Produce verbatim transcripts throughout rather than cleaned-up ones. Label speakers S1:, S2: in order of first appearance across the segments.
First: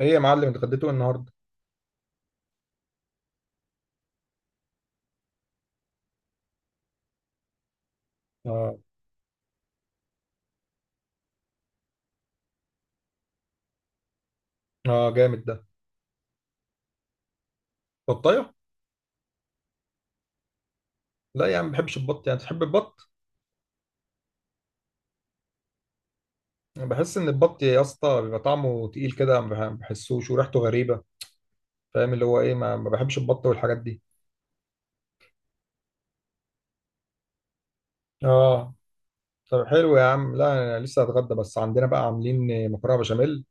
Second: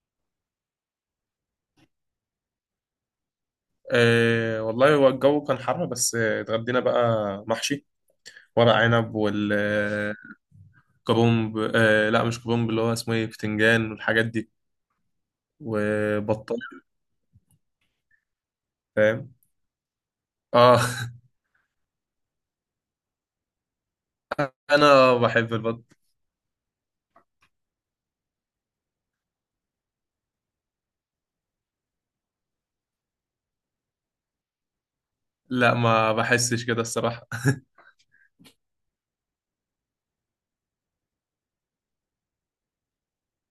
S1: ايه يا معلم، اتغديتوا إيه النهارده؟
S2: أه والله هو الجو كان حر بس آه، اتغدينا بقى محشي ورق
S1: اه.
S2: عنب والكرنب. أه لا، مش كرنب، اللي هو اسمه ايه، بتنجان والحاجات دي.
S1: اه، جامد ده.
S2: وبطل
S1: بطايه.
S2: فاهم. اه
S1: لا يا عم، ما بحبش البط، يعني تحب البط؟
S2: انا بحب البط.
S1: أنا بحس ان البط يا اسطى بيبقى طعمه تقيل كده، ما بح- بحسوش وريحته غريبه. فاهم اللي هو ايه، ما, ما بحبش البط والحاجات دي.
S2: لا، ما بحسش كده الصراحة.
S1: اه. طب حلو يا عم، لا أنا لسه هتغدى، بس عندنا بقى عاملين مكرونه بشاميل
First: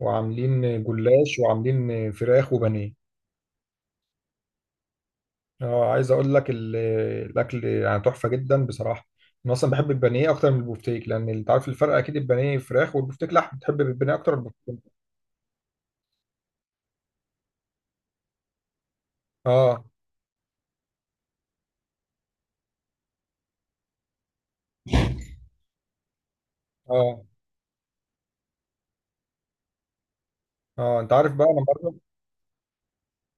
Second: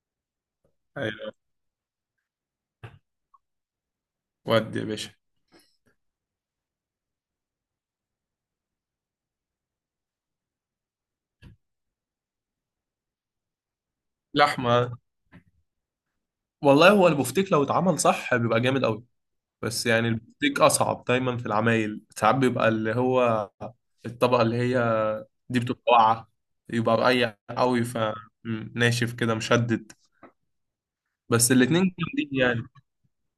S1: وعاملين
S2: أيوة.
S1: جلاش وعاملين فراخ وبانيه.
S2: ودي يا باشا؟
S1: اه، عايز اقول لك ال- الاكل يعني تحفه جدا بصراحه. انا اصلا بحب البانيه اكتر من البوفتيك، لان انت عارف الفرق اكيد، البانيه فراخ والبوفتيك لحم، بتحب البانيه اكتر؟
S2: لحمة. والله هو البفتيك لو اتعمل صح بيبقى جامد قوي.
S1: اه،
S2: بس يعني البفتيك اصعب دايما في العمايل، ساعات بيبقى اللي هو الطبقة اللي هي دي بتبقى واقعة، يبقى
S1: اه.
S2: رقيق قوي فناشف كده مشدد.
S1: اه، انت عارف بقى
S2: بس
S1: انا مره.
S2: الاتنين جامدين يعني.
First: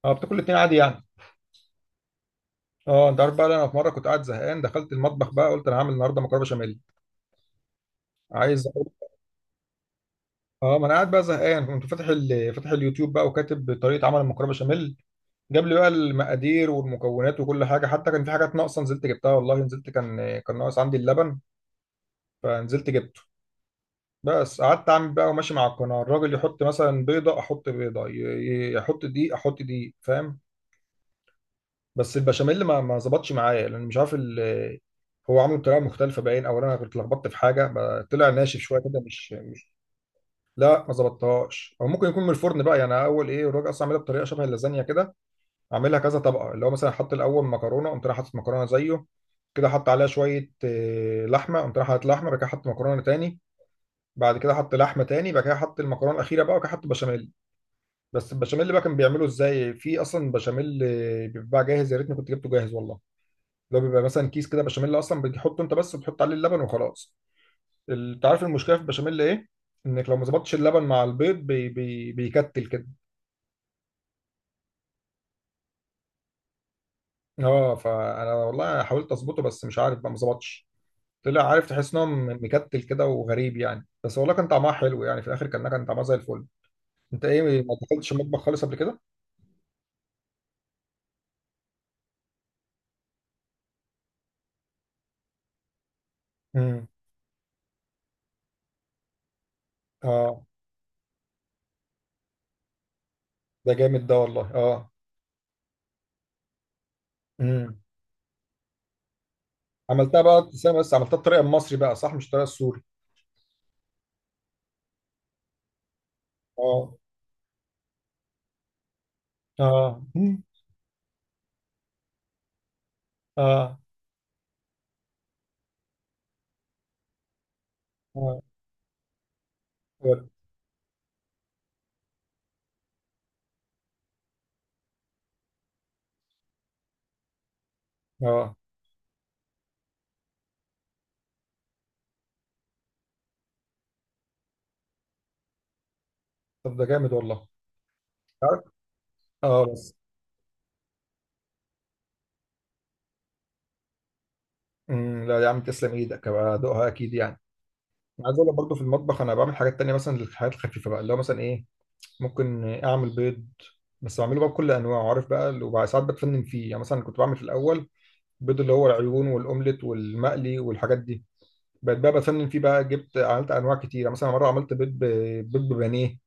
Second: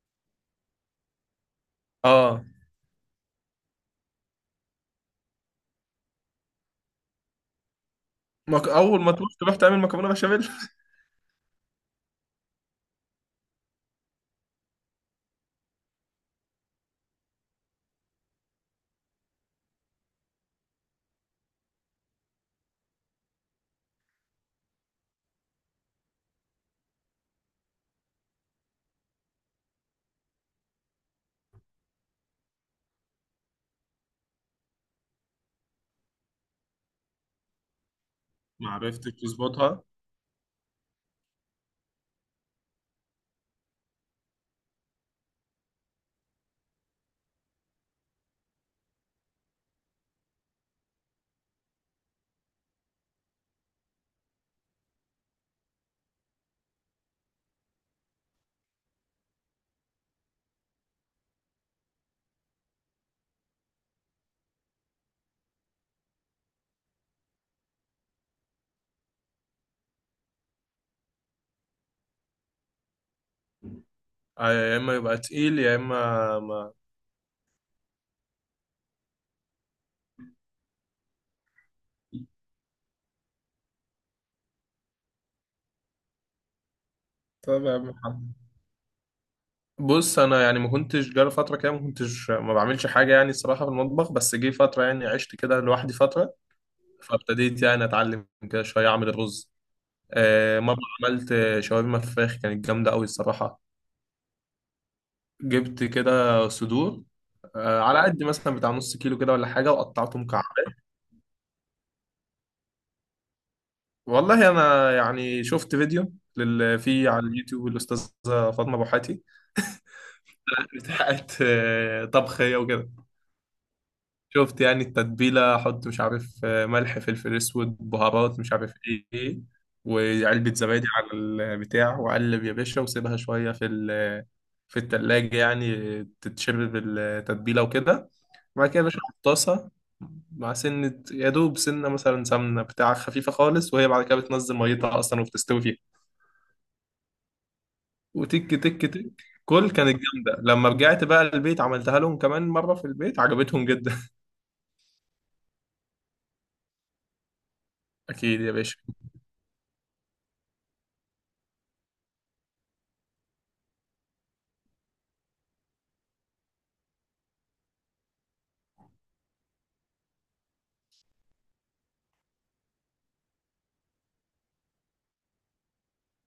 S1: اه، بتاكل الاتنين عادي يعني.
S2: اه.
S1: اه، انت عارف بقى انا في مره كنت قاعد زهقان، دخلت المطبخ بقى، قلت انا هعمل النهارده مكرونه بشاميل. عايز
S2: مك... اول
S1: أقول-
S2: ما تروح تروح تعمل مكرونة بشاميل.
S1: اه، ما انا قاعد بقى زهقان، كنت فاتح ال... فاتح اليوتيوب بقى وكاتب طريقه عمل المكرونه بشاميل. جاب لي بقى المقادير والمكونات وكل حاجه، حتى كان في حاجات ناقصه نزلت جبتها والله، نزلت، كان كان ناقص عندي اللبن. فنزلت جبته. بس قعدت اعمل بقى وماشي مع القناه، الراجل يحط مثلا بيضه احط بيضه، ي- ي- يحط دقيق احط دقيق، فاهم. بس البشاميل ما ما ظبطش معايا، لان مش عارف ال- هو عامله بطريقه مختلفه باين، او انا كنت لخبطت في حاجه بقى، طلع ناشف
S2: ما
S1: شويه كده
S2: عرفتش
S1: مش مش
S2: تظبطها.
S1: لا ما ظبطتهاش، او ممكن يكون من الفرن بقى، يعني أنا اول ايه، الراجل اصلا عاملها بطريقه شبه اللازانيا كده. عاملها كذا طبقه، اللي هو مثلا حط الاول مكرونه، قمت رايح حاطط مكرونه زيه كده، حط عليها شويه آه، لحمه، قمت رايح حاطط لحمه، بعد كده حط مكرونه تاني. بعد كده حط لحمه تاني، بعد كده حط المكرونه الاخيره بقى، وبعد كده حط بشاميل. بس البشاميل بقى كان بيعمله ازاي، في اصلا بشاميل آه، بيتباع جاهز، يا ريتني كنت جبته جاهز والله. اللي هو بيبقى مثلا كيس كده بشاميل اصلا، بتحطه انت بس وبتحط عليه اللبن وخلاص. ال- انت عارف المشكله في البشاميل ايه؟ انك لو ما ظبطتش اللبن مع البيض، بي بي بيكتل كده.
S2: آه، يا اما يبقى تقيل يا اما ما.
S1: اه، فانا والله حاولت اظبطه، بس مش عارف بقى، ما ظبطش. طلع عارف، تحس ان هو م- مكتل كده وغريب يعني، بس والله كان طعمها حلو يعني في الاخر، كان كان طعمها زي الفل. انت ايه،
S2: طب يا
S1: ما
S2: عم
S1: دخلتش
S2: حمد.
S1: المطبخ خالص قبل كده؟
S2: بص، انا يعني ما كنتش جالي فتره كده، ما كنتش ما بعملش حاجه يعني الصراحه في المطبخ، بس جه فتره يعني عشت كده لوحدي فتره.
S1: امم.
S2: فابتديت يعني اتعلم كده شويه اعمل الرز.
S1: اه،
S2: آه، مره عملت شاورما فراخ كانت جامده قوي الصراحه.
S1: ده جامد ده والله، اه.
S2: جبت كده صدور،
S1: امم.
S2: آه، على قد مثلا بتاع نص كيلو كده ولا حاجة، وقطعته
S1: عملتها بقى
S2: مكعبات.
S1: ابتسامة، بس عملتها الطريقه المصري بقى صح، مش الطريقه السوري.
S2: والله أنا يعني شفت فيديو لل...
S1: اه،
S2: في على اليوتيوب، الأستاذة فاطمة بوحاتي
S1: اه، مم.
S2: بتاعت آه، طبخ هي وكده.
S1: اه،
S2: شفت يعني التتبيلة، أحط مش عارف آه، ملح، فلفل أسود، بهارات،
S1: اه.
S2: مش عارف إيه، وعلبة زبادي على البتاع، وأقلب يا باشا وسيبها شوية في ال... في التلاجة يعني تتشرب التتبيلة وكده.
S1: اه،
S2: وبعد كده يا باشا في طاسة مع سنة، يا دوب سنة مثلا سمنة بتاع خفيفة خالص، وهي بعد كده بتنزل ميتها أصلا وبتستوي فيها،
S1: طب ده جامد والله.
S2: وتك
S1: عارف؟
S2: تك تك.
S1: اه،
S2: كل كانت
S1: بس.
S2: جامدة، لما رجعت بقى البيت عملتها لهم كمان مرة في البيت عجبتهم جدا.
S1: امم، لا يا عم، تسلم ايدك، هبقى ادوقها اكيد يعني. أنا عايز
S2: أكيد
S1: اقول
S2: يا
S1: لك برضه
S2: باشا.
S1: في المطبخ انا بعمل حاجات تانية، مثلا للحاجات الخفيفه بقى، اللي هو مثلا ايه. ممكن اعمل بيض. بس بعمله بقى بكل انواعه، عارف بقى اللي- وبعد ساعات بتفنن فيه يعني، مثلا كنت بعمل في الاول بيض اللي هو العيون والاومليت والمقلي والحاجات دي. بقيت بقى بتفنن فيه بقى، جبت عملت انواع كتيره، مثلا مره عملت بيض ب... بيض ببانيه.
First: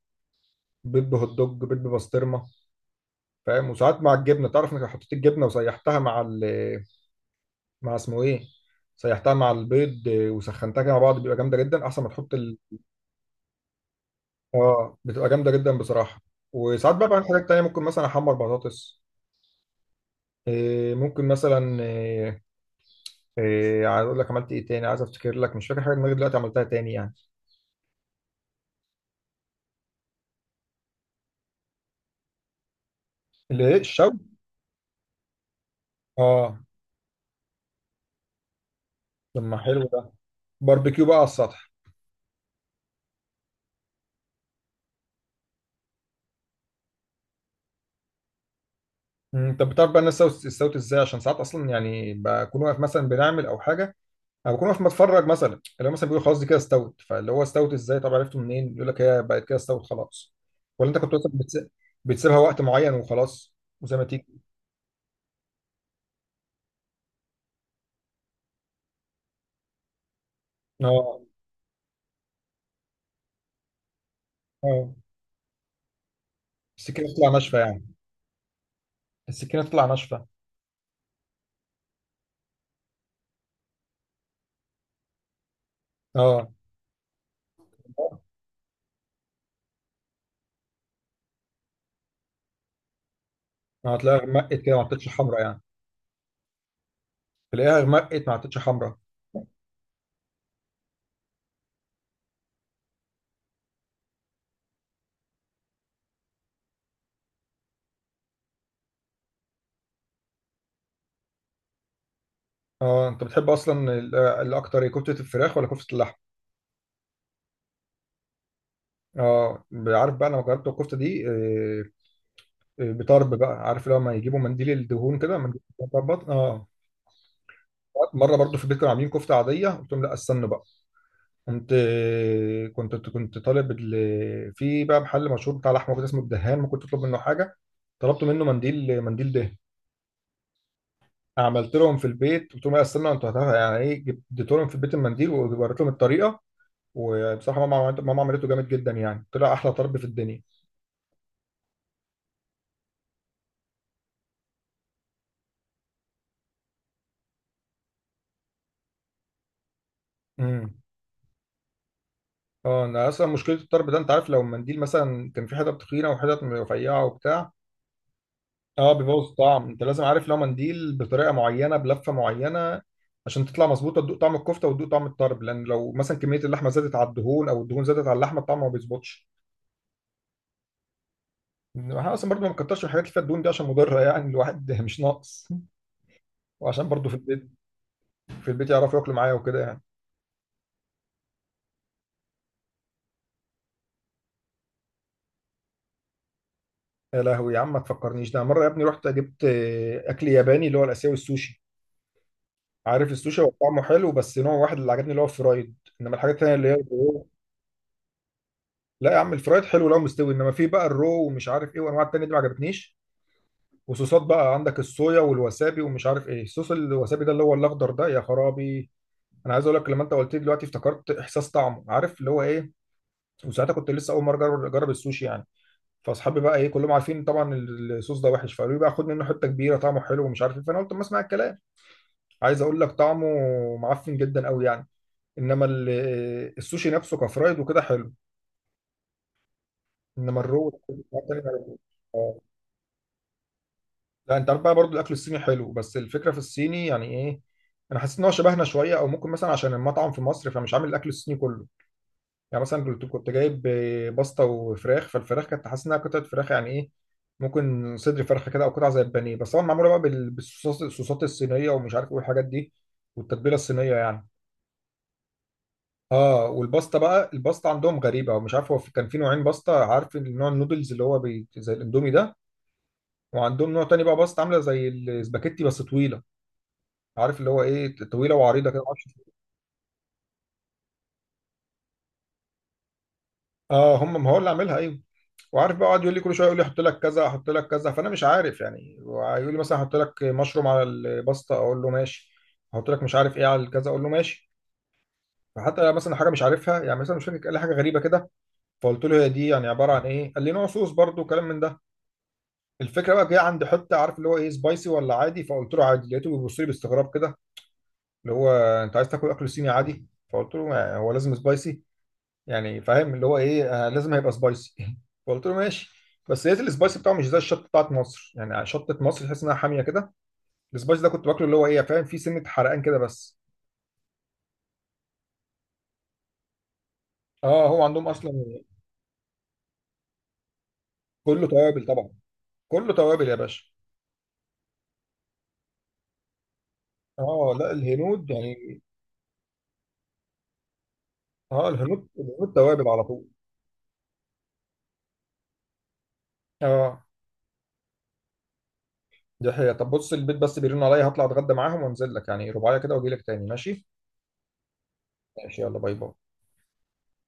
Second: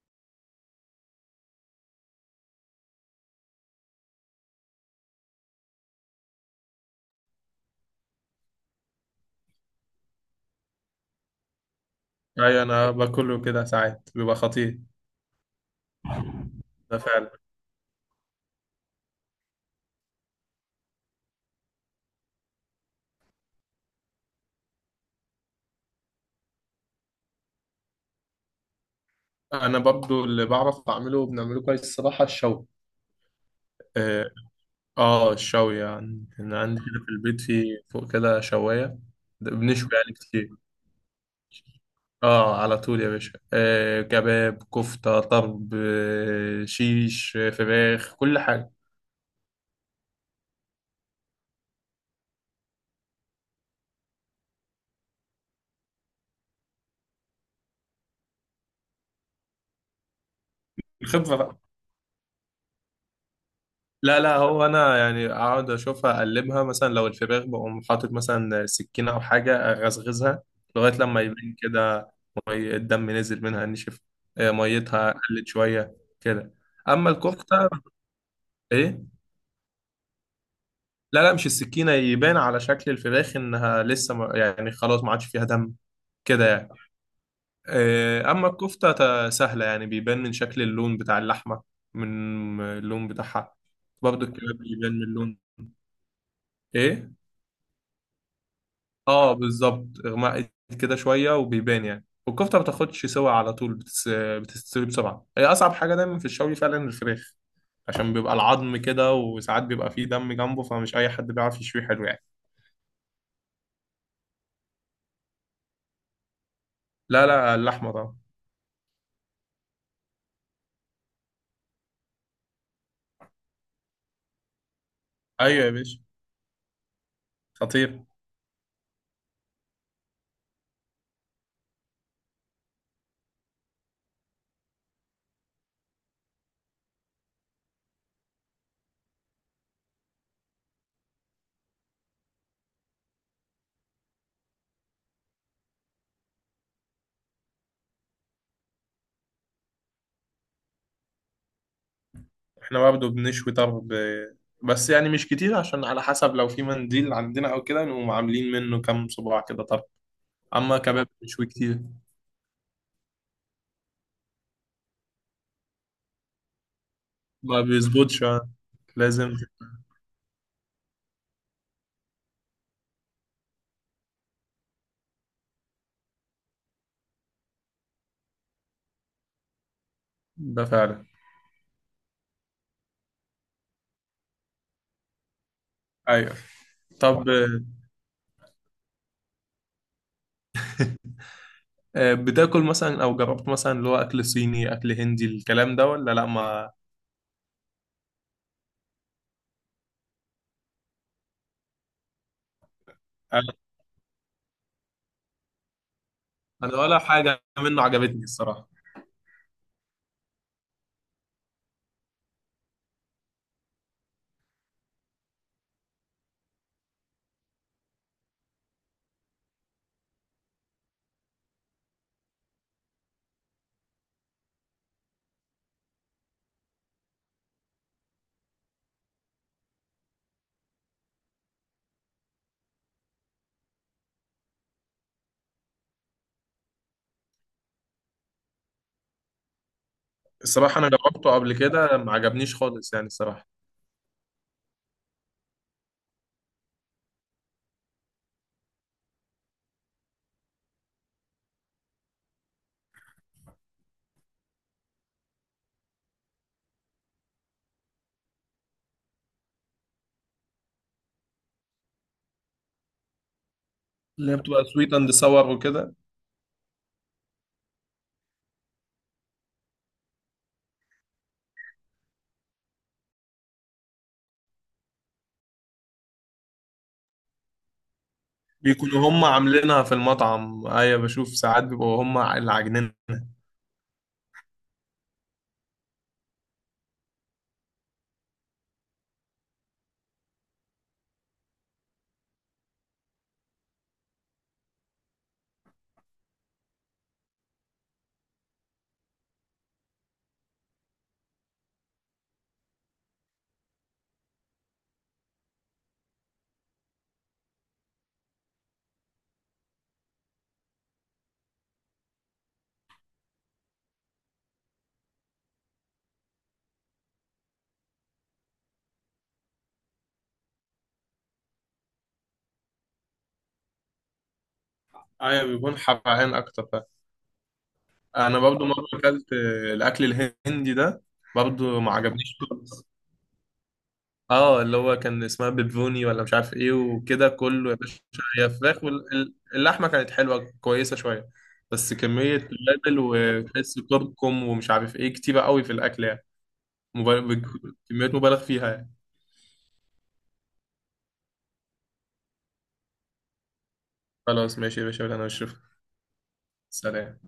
S1: بيض بهوت دوج، بيض ببسطرمه. فاهم، وساعات مع الجبنه، تعرف انك لو حطيت الجبنه وسيحتها مع ال... مع اسمه ايه، سيحتها مع البيض آه، وسخنتها كده مع بعض بيبقى جامده جدا، احسن ما تحط ال...
S2: أيوة، أنا باكله كده ساعات بيبقى خطير.
S1: اه، بتبقى جامده جدا بصراحه. وساعات
S2: ده
S1: بقى بعمل
S2: فعلا.
S1: حاجات تانية، ممكن مثلا احمر بطاطس. آه، ممكن مثلا. آه، آه، عايز اقول لك عملت ايه تاني، عايز افتكر لك، مش فاكر حاجه دماغي دلوقتي عملتها تاني يعني.
S2: أنا برضو اللي بعرف أعمله وبنعمله كويس الصراحة الشوي.
S1: اللي ايه، الشوي؟
S2: آه. آه، الشوي يعني كان
S1: اه،
S2: عندي كده في البيت في فوق كده شواية.
S1: طب
S2: ده
S1: ما حلو
S2: بنشوي
S1: ده.
S2: يعني كتير.
S1: باربيكيو بقى على السطح.
S2: اه، على طول يا باشا، آه كباب، كفتة، طرب، آه شيش، آه، فراخ، كل حاجة.
S1: مم، طب بتعرف بقى الناس استوت استوت ازاي، عشان ساعات اصلا يعني بكون واقف مثلا بنعمل او حاجه. انا بكون واقف بتفرج، مثلا اللي هو مثلا بيقول خلاص دي كده استوت، فاللي هو استوت ازاي، طب عرفته منين؟ يقول لك هي بقت كده استوت خلاص. ولا انت كنت مثلا
S2: الخبرة بقى.
S1: بتس... بتسيبها وقت معين وخلاص. وزي ما
S2: لا
S1: تيجي.
S2: لا، هو انا يعني اقعد اشوفها اقلبها، مثلا لو الفراخ بقوم حاطط مثلا سكينة او حاجة اغزغزها لغاية
S1: اه،
S2: لما يبين كده مي الدم نزل منها نشف. آه،
S1: اه،
S2: ميتها قلت شوية كده.
S1: السكينه
S2: اما
S1: تطلع ناشفه
S2: الكفتة،
S1: يعني؟
S2: ايه.
S1: السكينه تطلع ناشفه.
S2: لا لا، مش السكينة، يبان على شكل الفراخ انها لسه ما- يعني خلاص ما عادش فيها دم كده
S1: اه،
S2: يعني.
S1: اه،
S2: آه، أما الكفتة تا- سهلة يعني، بيبان من شكل اللون بتاع اللحمة، من اللون بتاعها.
S1: هتلاقيها
S2: برضه
S1: غمقت
S2: الكباب
S1: كده، ما
S2: بيبان من
S1: عطتش
S2: اللون.
S1: حمرا يعني.
S2: إيه؟
S1: تلاقيها غمقت ما عطتش حمرا.
S2: آه، بالظبط إغماء كده شوية وبيبان يعني. والكفتة ما بتاخدش سوا، على طول بتس... بتستوي بسرعة. هي أصعب حاجة دايما في الشوي فعلا الفراخ، عشان بيبقى العظم كده وساعات بيبقى فيه دم جنبه، فمش أي حد بيعرف يشوي حلو يعني.
S1: اه، انت بتحب اصلا ال- الاكتر إيه، كفته الفراخ ولا كفته اللحم؟
S2: لا لا، اللحمة طبعا.
S1: اه، عارف بقى انا جربت الكفته دي آه، آه، بطرب بقى، عارف لما يجيبوا منديل الدهون كده، منديل
S2: أيوة يا
S1: الدهون
S2: باشا،
S1: بتاع البطن اه.
S2: خطير.
S1: مره برضو في البيت كانوا عاملين كفته عاديه، قلت لهم لا استنوا بقى. قمت. كنت كنت طالب ال- في بقى محل مشهور بتاع لحمه كده اسمه الدهان، ممكن تطلب منه حاجه. طلبت منه منديل، منديل دهان. عملت لهم في البيت، قلت لهم لا استنوا، انتوا هتعرفوا يعني ايه، جبت- اديت لهم في البيت المنديل ووريت لهم الطريقه. وبصراحه ماما عملت- ماما عملته جامد جدا يعني، طلع احلى طرب في الدنيا.
S2: احنا برضه بنشوي طرب آه، بس يعني مش كتير، عشان على حسب لو في منديل عندنا او كده نقوم عاملين منه كام صباع كده طرب. اما
S1: امم.
S2: كباب بنشوي كتير.
S1: اه، انا اصلا مشكله الطرب ده، انت عارف لو المنديل مثلا كان في حتت تخينه وحتت رفيعه وبتاع.
S2: ما بيظبطش آه،
S1: اه، بيبوظ
S2: لازم.
S1: الطعم، انت لازم عارف لو منديل بطريقه معينه بلفه معينه. عشان تطلع مظبوطه، تدوق طعم الكفته وتدوق طعم الطرب، لان لو مثلا كميه اللحمه زادت على الدهون او الدهون زادت على اللحمه، الطعم ما بيظبطش.
S2: ده فعلا.
S1: احنا اصلا برضو ما نكترش من الحاجات اللي فيها الدهون دي، عشان مضره يعني الواحد مش ناقص.
S2: ايوه.
S1: وعشان برضو في
S2: طب آه،
S1: البيت، في البيت يعرفوا ياكلوا معايا وكده يعني.
S2: آه، بتاكل مثلا او جربت مثلا اللي هو اكل صيني، اكل هندي، الكلام ده ولا لا ما
S1: يا لهوي يا عم، ما تفكرنيش، ده مره يا ابني رحت جبت آه، اكل ياباني اللي هو الاسيوي، السوشي. عارف السوشي، هو
S2: انا.
S1: طعمه حلو بس نوع واحد اللي عجبني اللي هو الفرايد. انما الحاجات التانيه اللي هي.
S2: أنا ولا حاجه منه عجبتني الصراحه.
S1: لا يا عم، الفرايد حلو لو مستوي، انما في بقى الرو ومش عارف ايه، وانواع التانية دي ما عجبتنيش. وصوصات بقى عندك الصويا والوسابي ومش عارف ايه، صوص الوسابي ده اللي هو الاخضر ده يا خرابي. انا عايز اقول لك، لما انت قلت لي دلوقتي افتكرت احساس طعمه، عارف اللي هو ايه. وساعتها كنت لسه اول مره اجرب أجرب السوشي يعني. فاصحابي بقى ايه، كلهم عارفين طبعا. الصوص ده وحش، فقالوا لي بقى خد منه حته كبيره طعمه حلو ومش عارف ايه، فانا قلت ما اسمع الكلام. عايز اقول لك طعمه معفن جدا قوي يعني. انما ال- السوشي نفسه كفرايد وكده حلو. انما الرو
S2: الصراحه انا
S1: والحاجات
S2: جربته
S1: التانية ما
S2: قبل
S1: عجبتنيش.
S2: كده ما
S1: آه.
S2: عجبنيش خالص يعني الصراحه.
S1: لا، انت عارف بقى برضو الاكل الصيني حلو، بس الفكره في الصيني يعني ايه. انا حسيت ان هو شبهنا شويه، او ممكن مثلا عشان المطعم في مصر، فمش عامل الاكل الصيني كله. يعني مثلا كنت كنت جايب باستا وفراخ، فالفراخ كانت حاسس انها قطعه فراخ يعني ايه. ممكن صدر فرخه كده، او قطعه زي البانيه بس طبعا معموله بقى بال- بالصوصات الصوصات الصينيه ومش عارف ايه الحاجات دي. والتتبيله الصينيه يعني.
S2: اللي هي بتبقى سويت اند ساور وكده.
S1: اه، والباستا بقى، الباستا عندهم غريبه، ومش عارف هو في- كان في نوعين باستا، عارف النوع النودلز اللي هو بي... زي الاندومي ده. وعندهم نوع تاني بقى، باستا عامله زي الاسباجيتي بس طويله. عارف اللي هو ايه، طويله وعريضه كده معرفش.
S2: بيكونوا هم عاملينها في المطعم، ايوه بشوف ساعات بيبقوا هم اللي عاجنين.
S1: اه هم، ما هو اللي عاملها ايوه. وعارف بقى قعد يقول لي كل شويه، يقول لي احط لك كذا احط لك كذا، فانا مش عارف يعني، ويقول لي مثلا احط لك مشروم على الباستا اقول له ماشي. احط لك مش عارف ايه على الكذا اقول له ماشي. فحتى مثلا حاجه مش عارفها يعني، مثلا مش فاكر، قال لي حاجه غريبه كده. فقلت له هي دي يعني عباره عن ايه، قال لي نوع صوص برضو كلام من ده. الفكره بقى جايه عند حته عارف اللي هو ايه، سبايسي ولا عادي، فقلت له عادي، لقيته بيبص لي باستغراب كده. اللي هو، انت عايز تاكل اكل صيني عادي؟ فقلت له ما هو لازم سبايسي. يعني فاهم اللي هو ايه آه لازم هيبقى سبايسي فقلت له ماشي. بس لقيت السبايسي بتاعه مش زي الشطه بتاعت مصر، يعني شطه مصر تحس انها حاميه كده. السبايسي ده كنت باكله اللي هو ايه فاهم، فيه سنه حرقان كده بس.
S2: ايوه، بيكون حبعين اكتر فعلا.
S1: اه، هو عندهم اصلا
S2: انا برضو مره اكلت الاكل الهندي ده.
S1: كله
S2: برضو
S1: توابل
S2: ما
S1: طبعا.
S2: عجبنيش خالص.
S1: كله توابل يا باشا.
S2: اه، اللي هو كان اسمها بيبوني ولا مش عارف ايه وكده،
S1: اه،
S2: كله
S1: لا
S2: يا باشا.
S1: الهنود
S2: هي فراخ
S1: يعني.
S2: واللحمه كانت حلوه كويسه شويه،
S1: اه،
S2: بس
S1: الهنود
S2: كميه
S1: الهنود توابل
S2: توابل،
S1: على طول.
S2: وتحس كركم ومش عارف ايه كتيره قوي في الاكل يعني.
S1: اه.
S2: مبالغ، كميات مبالغ فيها يعني.
S1: دي حقيقة، طب بص البيت بس بيرن عليا، هطلع اتغدى معاهم وانزل لك يعني رباعية كده واجي لك تاني ماشي.
S2: خلاص ماشي يا باشا، ولا انا
S1: ماشي،
S2: اشوفك.
S1: يلا باي باي.
S2: سلام.